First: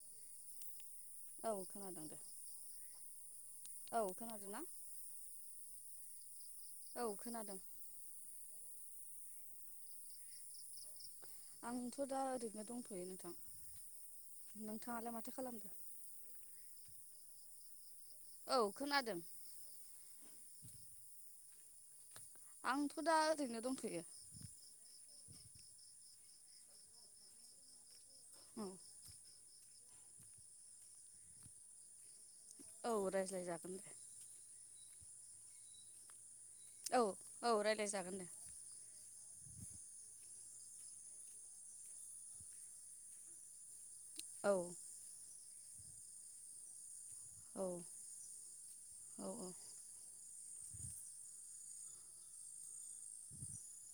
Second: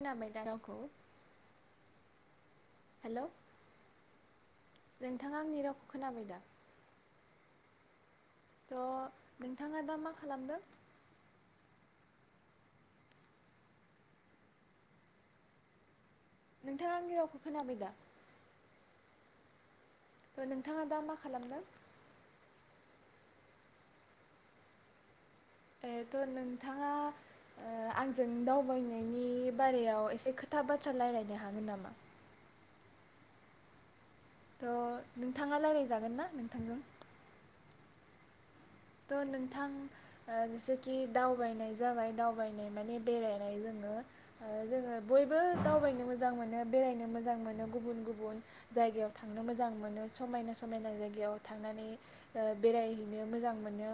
खोनाबाय दा रावखौ औ खोनादों दे हेलौ औ खोनादों ना? नोंथाङा आंनि रावखौ खोनाबाय दा। औ खोनादों। थ' नोंथाङा दा मा खालामदों? आंथ' दा ओरैनो दंथ'यो नोंथां नोंथाङालाय माथो खालामदो? नोंथाङा आंनि रावखौ खोनाबाय दा? औ खोनादों। नोंथाङा दा मा खालामदों? आंथ' दा ओरैनो दंथ'यो। एथ' नोंथाङा आं जों औ दावबायनायनि बारायाव एसे खोथा बाथ्रा रायज्लायनो हागोन नामा औ रायज्लायजागोन दे थ' नोंथाङा रायज्लायजागोन ना नों औ औ रा दे जागोन दे थ' नोंथां ओ जेसेखि दावबायनाय जाबाय दावबायनाय माने बेरायनाय जोङो ओ औ जोङो बयबो बो दावबायनो मोजां मोनो बेरायनो मोजां मोजां औ मोनो गुबुन गुबुन जायगायाव थांनो औ मोजां मोनो समायना समायना जायगायाव थांनानै बेरायहैनो मोजां मोनो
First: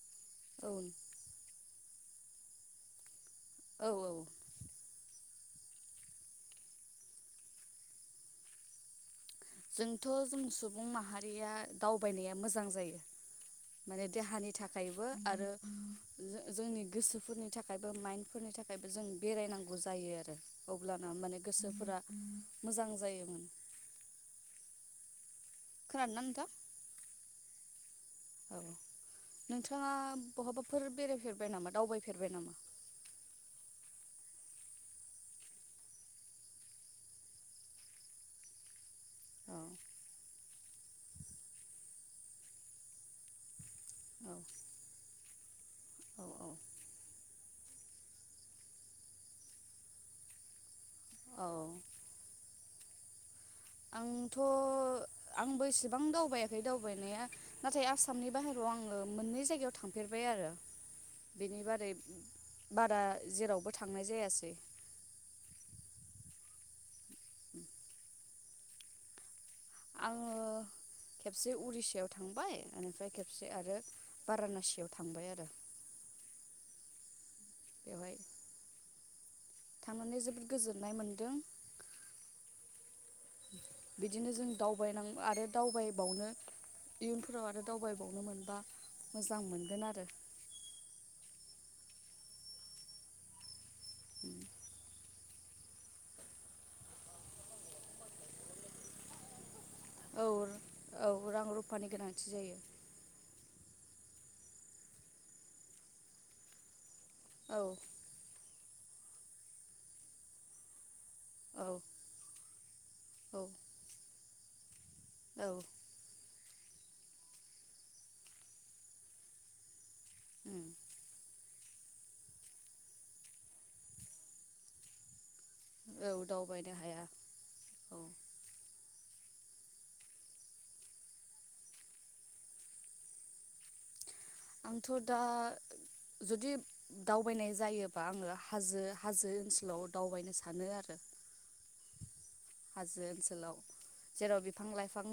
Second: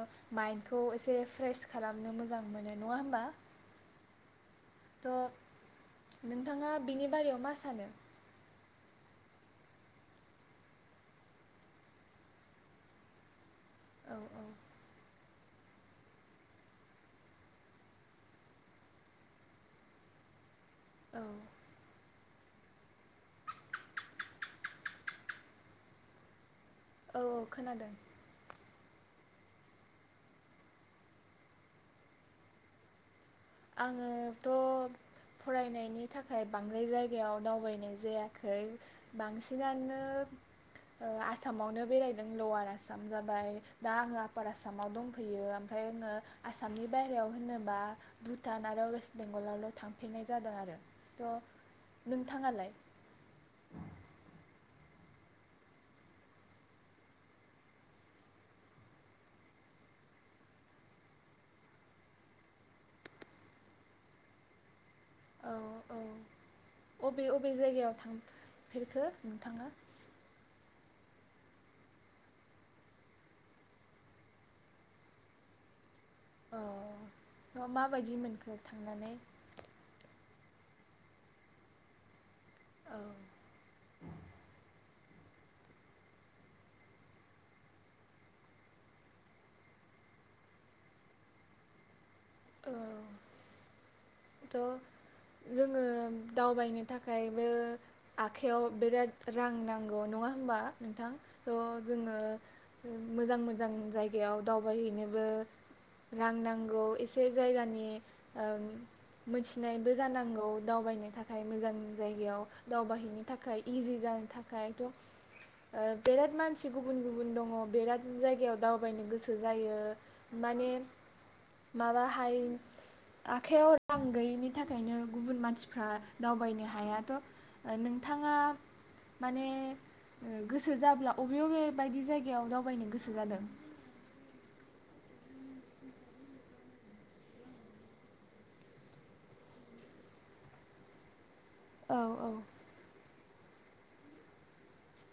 औ माइन्दखौ एसे फ्रेस खालामनो मोजां मोनो नङा होमबा औ औ नोंथाङा बिनि बारायाव मा सानो जोंथ' जों सुबुं माहारिया दावबायनाया मोजां जायो माने औ औ देहानि थाखायबो आरो आरो जोंनि गोसोफोरनि थाखायबो माइन्दफोरनि थाखायबो जों बेरायनांगौ जायो आरो अब्लाना औ माने गोसोफोरा मोजां जायोमोन खोनादोंना नोंथां औ औ खोनादों औ नोंथाङा बहाबाफोर बेरायफेरबाय नामा दावबायफेरबाय नामा आङोथ' फरायनायनि थाखाय बांद्राय जायगायाव दावबायनाय जायाखै औ बांसिनानो आसामावनो बेरायदों लवार आसाम जाबाय दा आङो आफार आसामाव दंफैयो ओमफ्राय आङो औ औ आसामनि बायहेरायाव होनोबा भुटान आरो वेस्ट बेंगलावल' थांफेरनाय जादों आरो औ थ' नोंथाङालाय आंथ' आंबो इसेबां दावबायाखै दावबायनाया नाथाय आसामनि बाहेरायाव आङो मोननै जायगायाव थांफेरबाय आरो बेनि बारै बारा जेरावबो थांनाय जायासै औ औ अबे अबे जायगायाव थां फेरखो नोंथाङा आङो खेबसे उरिसायाव थांबाय बेनिफ्राय खेबसे आरो बारानासियाव थांबाय आरो औ बेवहाय माबायदि मोनखो थांनानै थांनानै जोबोद गोजोननाय मोनदों। औ बिदिनो जों दावबायनां आरो दावबायबावनो इयुनफोराव आरो दावबायबावनो मोनबा मोजां मोनगोन आरो औ त जोङो दावबायनो थाखायबो आखाइयाव बिराद रां नां गौ औ नङा होनबा औ नोंथां रां थ रुफानि जोंङो गोनांथि जायो मोजां मोजां जायग याव दावबायहैनोब रां नांगौ इस बै औ जायगानि ओम मोनथिनायबो जानांगौ दावबायनो थाख खाय औ मोजां जायगायाव दावबायहैनो औ थाखाय इजि जानो थाख औ [unintelligible] ओ बिराद मान से गुबुन गुबुन दङ बिराद जायगायाव दावबायनो गोसो जायो। उम माने माबाहाय आखायाव रां गैयिनि थाखायनो गुबुन मान मानसिफ्रा औ दावबायनो हाया हायाथ' ओ औ नोंथाङा माने गोसो जाब्ला अबबे अबबे बायदि जायगायाव दावबायनो गोसो जादों। आंथ' दा जुदि दावबायनाय जायोबा आङो हाजो हाजो ओनसोलाव दावबायनो सानो आरो औ औ हाजो ओनसोलाव जेराव बिफां लाइफां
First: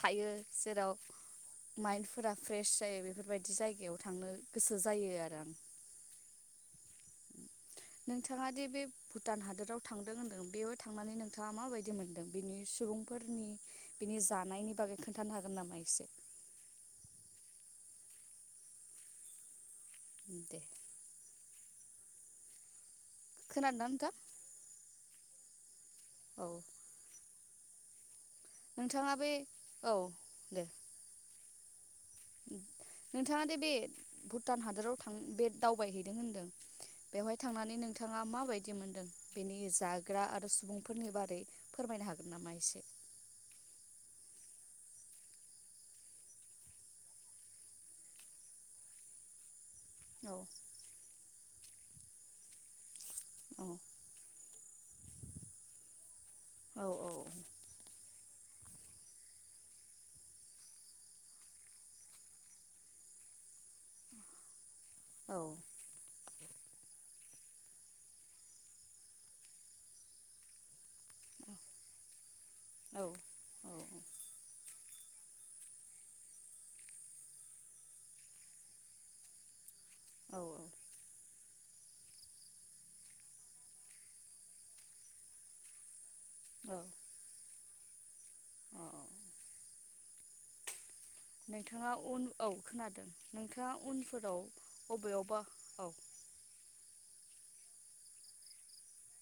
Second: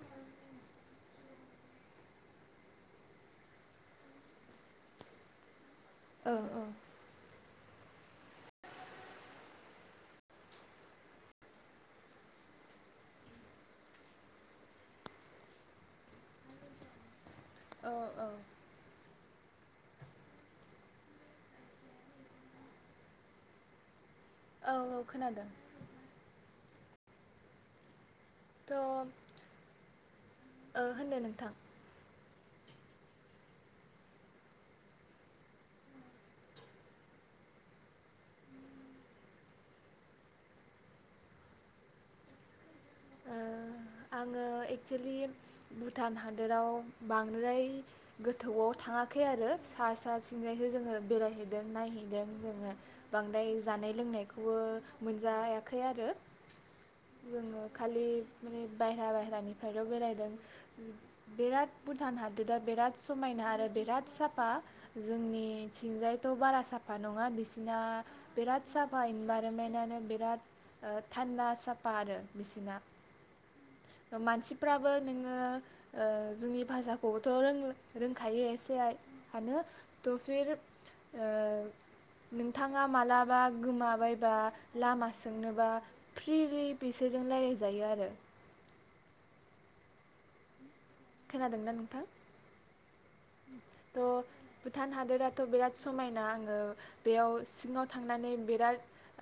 थायो जेराव मायेन्दफोरा फ्रेस जायो बेफोरबायदि जायगायाव थांनो गोसो जायो आरो आं औ औ नोंथाङा दि बे भुटान हादोराव थांदों होनदों बेयाव थांनानै नोंथाङा माबायदि मोनदों बिनि सुबुंफोरनि बिनि जानायनि बागै खोन्थानो हागोन नामा एसे? औ औ दे खोनादों ना नोंथां? औ औ खोनादों। औ थ' नोंथाङा बे औ दे ओ होनदो नोंथां नोंथाङा दे बे भुटान हादराव थां बे दावबायहैदों होनदों बेवहाय थांनानै नोंथाङा माबायदि मोनदों बेनि जाग्रा आरो सुबुंफोरनि बारै फोरमायनो हागोन नामा एसे? ओ आङो एक्सुलि भुटान हादोराव बांद्राय गोथौआव थाङाखै आरो सा सा औ सिंजायहै जोङो बेरायहैद जों नायहैदों जोङो। बांद्राय औ जानाय लोंनायखौबो मोनजायाखै आरो औ जोङो खालि माने बायहेरा बायहेरानिफ्रायल' बेरायदों बेराद भुटान हादोरा बिराद समायना आरो बिराद साफा। औ जोंनिथिंजायथ' बारा साफा नङा। बिसिना बिराद साफा इनभाइरनमेन्टनो बिराद थान्दा साफा आरो। बिसिना मानसिफ्राबो नोङो ओ जोंनि भाषाखौबोथ' रों-रोंखायो एसे आनो त औ फिर ओ नोंथांङा मालाबा गोमाबायबा लामा सोंनोबा फ्रिलि औ बिसोरजों [unintelligible] जायो आरो। औ खोनादोंना नोंथाङा नोंथां उन औ खोनादों नोंथाङा थ उनफोराव भुटान बबेयावबा हादोराथ बिराद औ समायना आंङो बेयाव सिङाव थांनानै बिराद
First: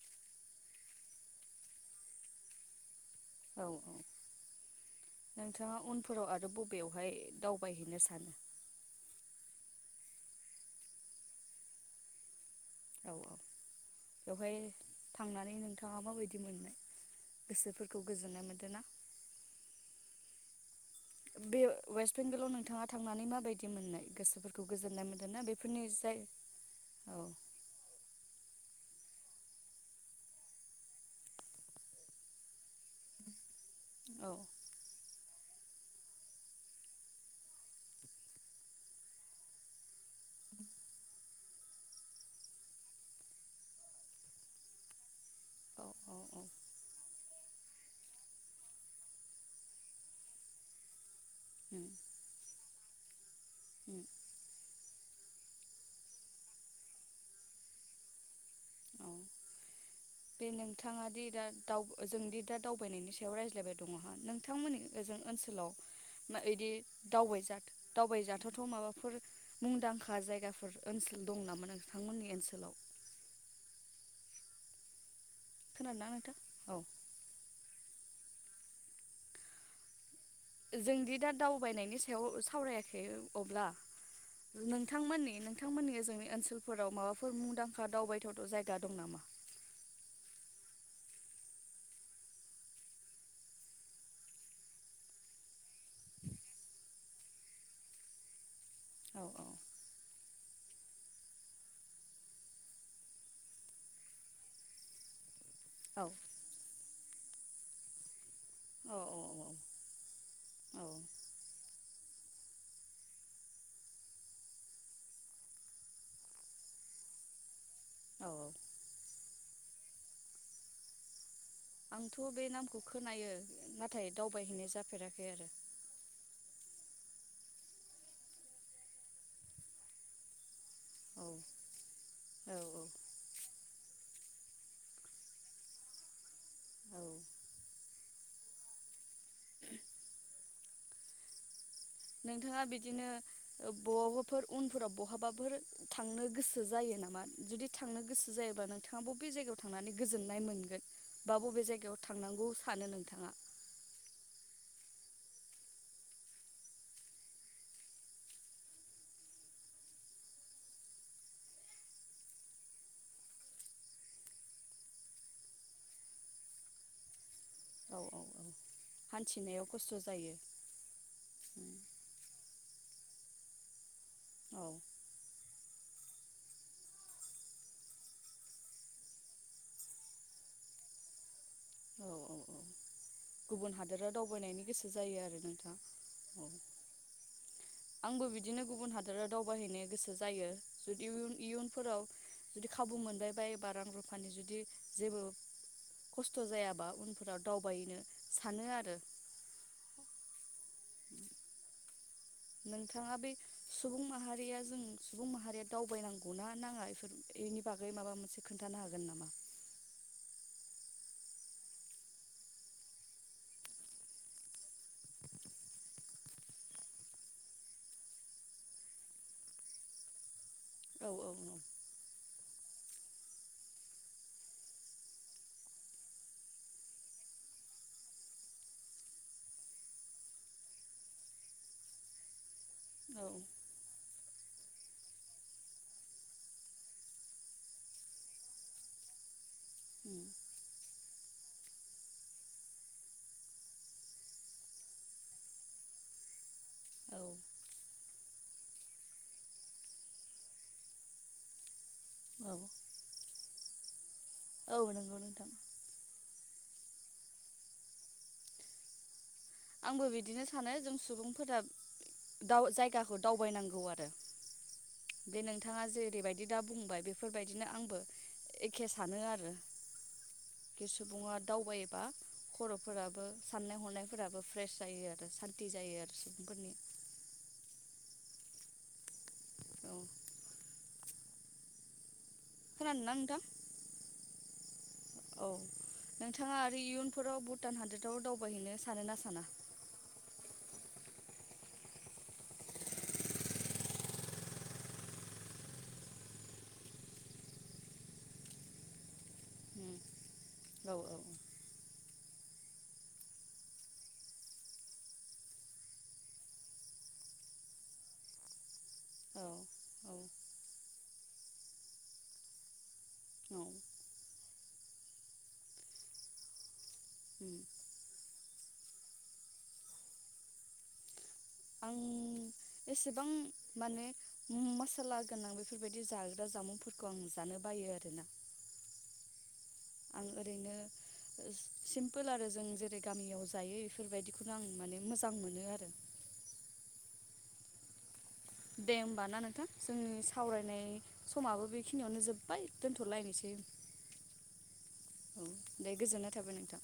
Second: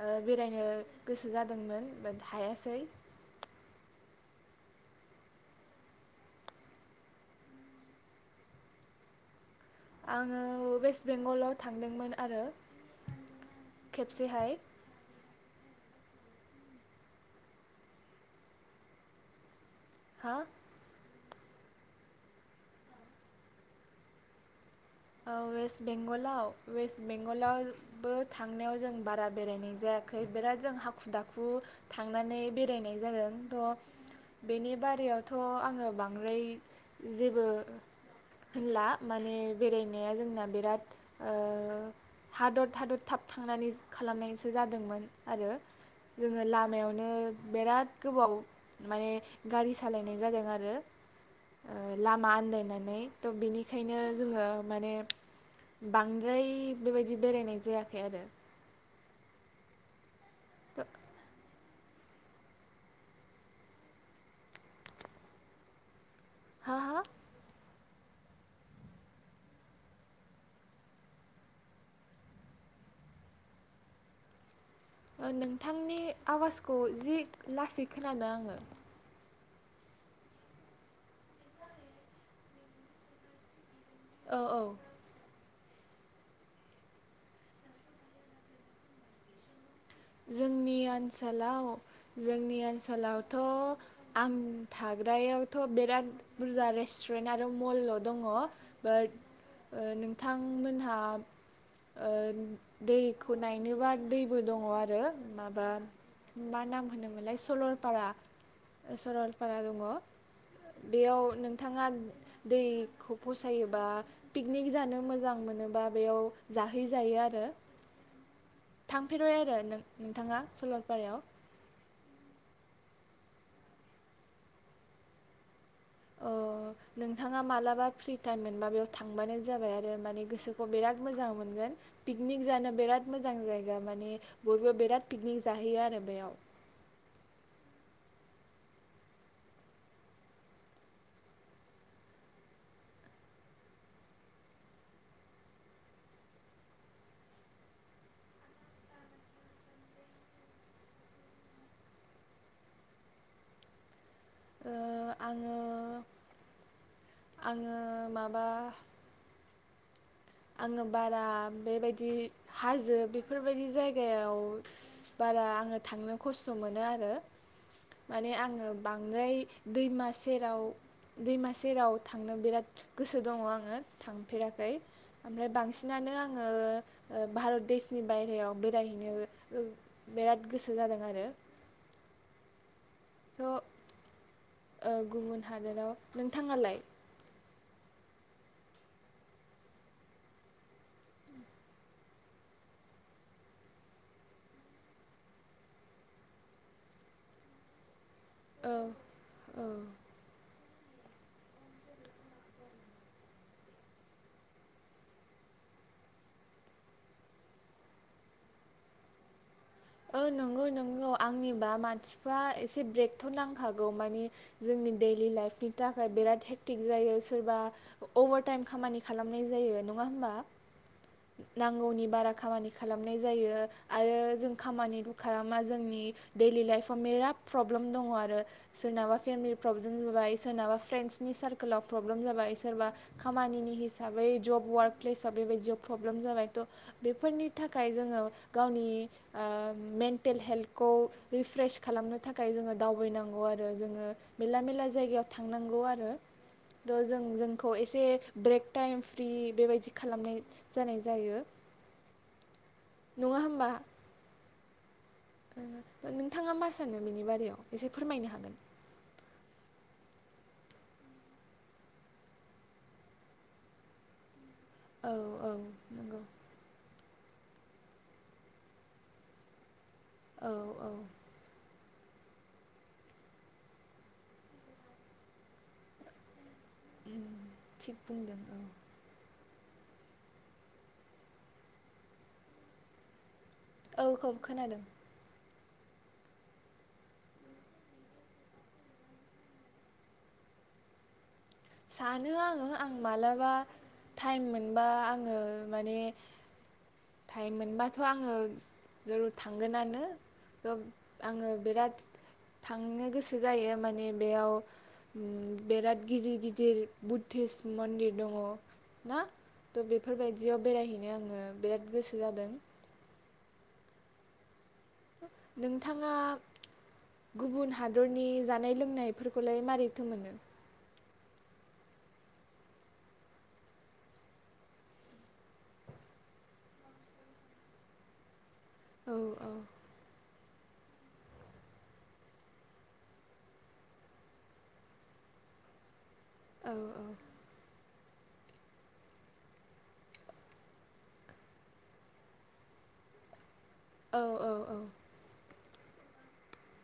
ओ बेरायनो गोसो जादोंमोन बात हायासै। औ औ नोंथांङा उनफोराव आरो बबेयावहाय दावबायहैनो सानो? आंङो वेस्ट बेंगलाव थांदोंमोन आरो। औ खेबसेहाय बेवहाय थांनानै नोंथांङा माबायदि मोननाय गोसोफोरखौ गोजोननाय मोनदों ना? हा? बे वेस्ट बेंगलाव नोंथांङा थांनानै माबायदि मोननाय गोसोफोरखौ? गोजोननाय मोनदों ओ ना बेफोरनि वेस्त जाय बेंगलाव वेस्त औ बेंगलावबो थांनायाव जों बारा बेरायनाय जायाखै बिराद जों हाखु दाखु थांनानै बेरायनाय जादों औ थ बेनि बारयावथ थ आंङो बांद्राय जेबो होनला माने बेरायनाया जोंना बिराद ओ थाद' थाद' थाब थांनानै खालामनायसो जादोंमोन आरो औ औ औ जोङो लामायावनो बिराद गोबाव माने गारि सालायनाय जादों आरो। उम लामा आन्दायनानै नै थ उम बिनिखायनो माने बांद्राय बेबायदि बेरायनाय जायाखै आरो। औ बे थ' नोंथांङा दि दा दाव जोंदि दा दावबायनायनि सायाव रायज्लायबाय दङहा नोंथांमोननि ओ जों ओनसोलाव ना बिदि हा हा दावबायजाथ दावबायजाथावथाव माबाफोर मुंदांखा जायगाफोर ओनसोल दं नामा नोंथांमोननि ओनसोलाव? नोंथांनि खोनादोंना नोंथां आवाजखौ औ जि लासै खोनादो आंङो। जोंदि दा दावबायनायनि सायाव सावरायाखै अब्ला। औ औ नोंथांमोननि नोंथांमोननि ओजों ओनसोलफोराव माबाफोर मुंदांखा दावबायथावथाव जायगा दं नामा? जोंनि ओनसोलाव जोंनि ओनसोलावथ' आं थाग्रायाव थ' बिराद बुरजा रेस [unintelligible] आरो मल दङ। बाट औ ओ नोंथां बिथांमोनहा ओ दैखौ नायनोबा दैबो दङ आरो आरो माबा औ मा नाम होनोमोनलाय सरलपारा, औ सरलपारा दङ औ बेयाव नोंथाङा दैखौ फसायोबा पिकनिक जानो मोजां मोनोबा बेयाव जाहैजायो आरो औ [unintelligible] आरोनो नोंथाङा सललपारायाव। आंथ' बे नामखौ खोनायो नाथाय दावबायहैनाय जाफेराखै आरो। अ नोंथाङा मालाबा फ्रि टाइम मोनबा बेयाव थांबानो जाबाय आरो माने गोसो खौ बिराट मोजां औ मोनगोन, पिकनिक औ जानो बिराथ मोजां जायो। माने बयबो बिराद पिकनिक जाहैयो आरो बेयाव। औ नोंथाङा बिदिनो बहाबाफोर उनफोराव बहाबाफोर थांनो गोसो जायो नामा? जुदि थांनो गोसो जायोबब्ला नोंथाङा बबे जायगायाव थांनानै गोजोननाय मोनगोन बा बबे जायगायाव थांनांगौ सानो नोंथाङा? ओ आङो [inaudible] आङो [inaudible] माबा आङो बारा बेबायदि हाजो बेफोरबायदि जायगायाव बारा आङो थांनो खस्थ' मोनो आरो। औ औ माने औ आङो बांद्राय हान्थिनायाव खस्थ' दैमा जायो सेराव दैमा सेराव थांनो बिराद गोसो दङ आङो। औ थांफेराखै। ओमफ्राय बांसिनानो आङो भारत देशनि बायेरायाव बेरायहैनो बिराद गोसो जादों आरो। औ औ औ थ' [inaudible] ओ गुबुन हादोराव दावबायनायनि गोसो जायो आरो गुबुन नोंथाङा हादोराव औ। नोंथाङालाय आंबो बिदिनो गुबुन हादोराव दावबायहैनो गोसो जायो जुदि इयुनफोराव जुदि खाबु मोनबाय बायोबा रां रुफानि जुदि जेबो खस खस्थ' जायाबा उनफोराव दावबायैनो औ [inaudible] औ। नोंथाङा बे सुबुं माहारिया जों सुबुं माहारिया दावबायनांगौना नाङा बेफोर बेनि बागै माबा मोनसे खोन्थानो हागोन नामा? ओ नोंगौ नोंगौ आंनिबा मानसिफ्रा एसे ब्रेकथ' नांखागौ मानि जोंनि दैडलि लाइफनि थाखाय बिराद हेक्टिक जायो सोरबा अभारटाइम खामानि खालामनाय जायो नङा होमबा? औ औ नांगौनि बारा खामानि खालामनाय जायो आरो जों खामानिबो खालामा जोंनि दैयलि लाइफआव बिराद प्रब्लेम दङ आरो सोरनाबा फेमिलि प्रब्लेम जाबाय सोरनाबा फ्रेन्डसनि सारकोलाव प्रब्लेम जाबाय सोरबा खामानिनि हिस साबै जब वार्क प्लेसाव बेबायदि प्रब्लेम जाबाय थ' बेफोरनि थाखाय जोङो गावनि उम मेन्टेल हेल्थखौ रिफ्रेस खालामनो थाखाय जोङो दावबायनांगौ आरो जोङो मेरला मेरला जायगायाव थांनांगौ आरो। द औ जों जोंखौ एसे ब्रेक टाइम फ्रि बेबायदि खालामनाय जानाय जायो। औ [inaudible] नङा होमबा औ नंगौ। नोंथां [unintelligible] आंबो बिदिनो सानो जों सुबुंफोरा जायगाखौ दावबायनांगौ आरो। औ बे औ नोंथाङा नंगौ जेरैबायदि दा बुंबाय बे बेफोरबायदिनो आंबो एखे सानो आरो। औ खि औ सुबुङा दावबायो बा खर'फोराबो साननाय हनाय फोराबो फ्रेस जायो आरो सान्ति जायो आरो सुबुंफोरनि उम थिग बुंदों औ औ खोनादोंना नोंथां [inaudible] औ नोंथाङा आरो इयुनफोराव भुटान हादोदाव दावबायहैनो सानो ना साना सानो आङो आं मालाबा टाइम मोनबा आङो माने टाइम मोनबाथ' आङो ज थांगोनानो थ औ आङो बिराद थांनो गोसो जायो माने बेयाव बेराद गिदिर गिद दि बुद्धिस मन्दिर दङ। औ [inaudible] बेफोरबायदियाव बेरायहैनो आङो बिराद गोसो जादों। औ नोंथाङा गुबुन हादरनि जानाय लोंनायफोरखौलाय मारैथो मोनो आं एसेबां माने मसाला गोनां बेफोरबायदि जाग्रा जामुंफोरखौ आं जानो बायो आरोना औ औ आं ओरैनो सिम्पोल आरो जों जेरै गामियाव जायो बेफोरबायदिखौनो आं माने मोजां मोनो आरो औ औ दे होमबा ना नोंथां जोंनि सावरायनाय समाबो बेखिनियावनो जोब्बाय दोनथ'लायनोसै। औ औ औ नै गोजोननाय थाबाय नोंथां।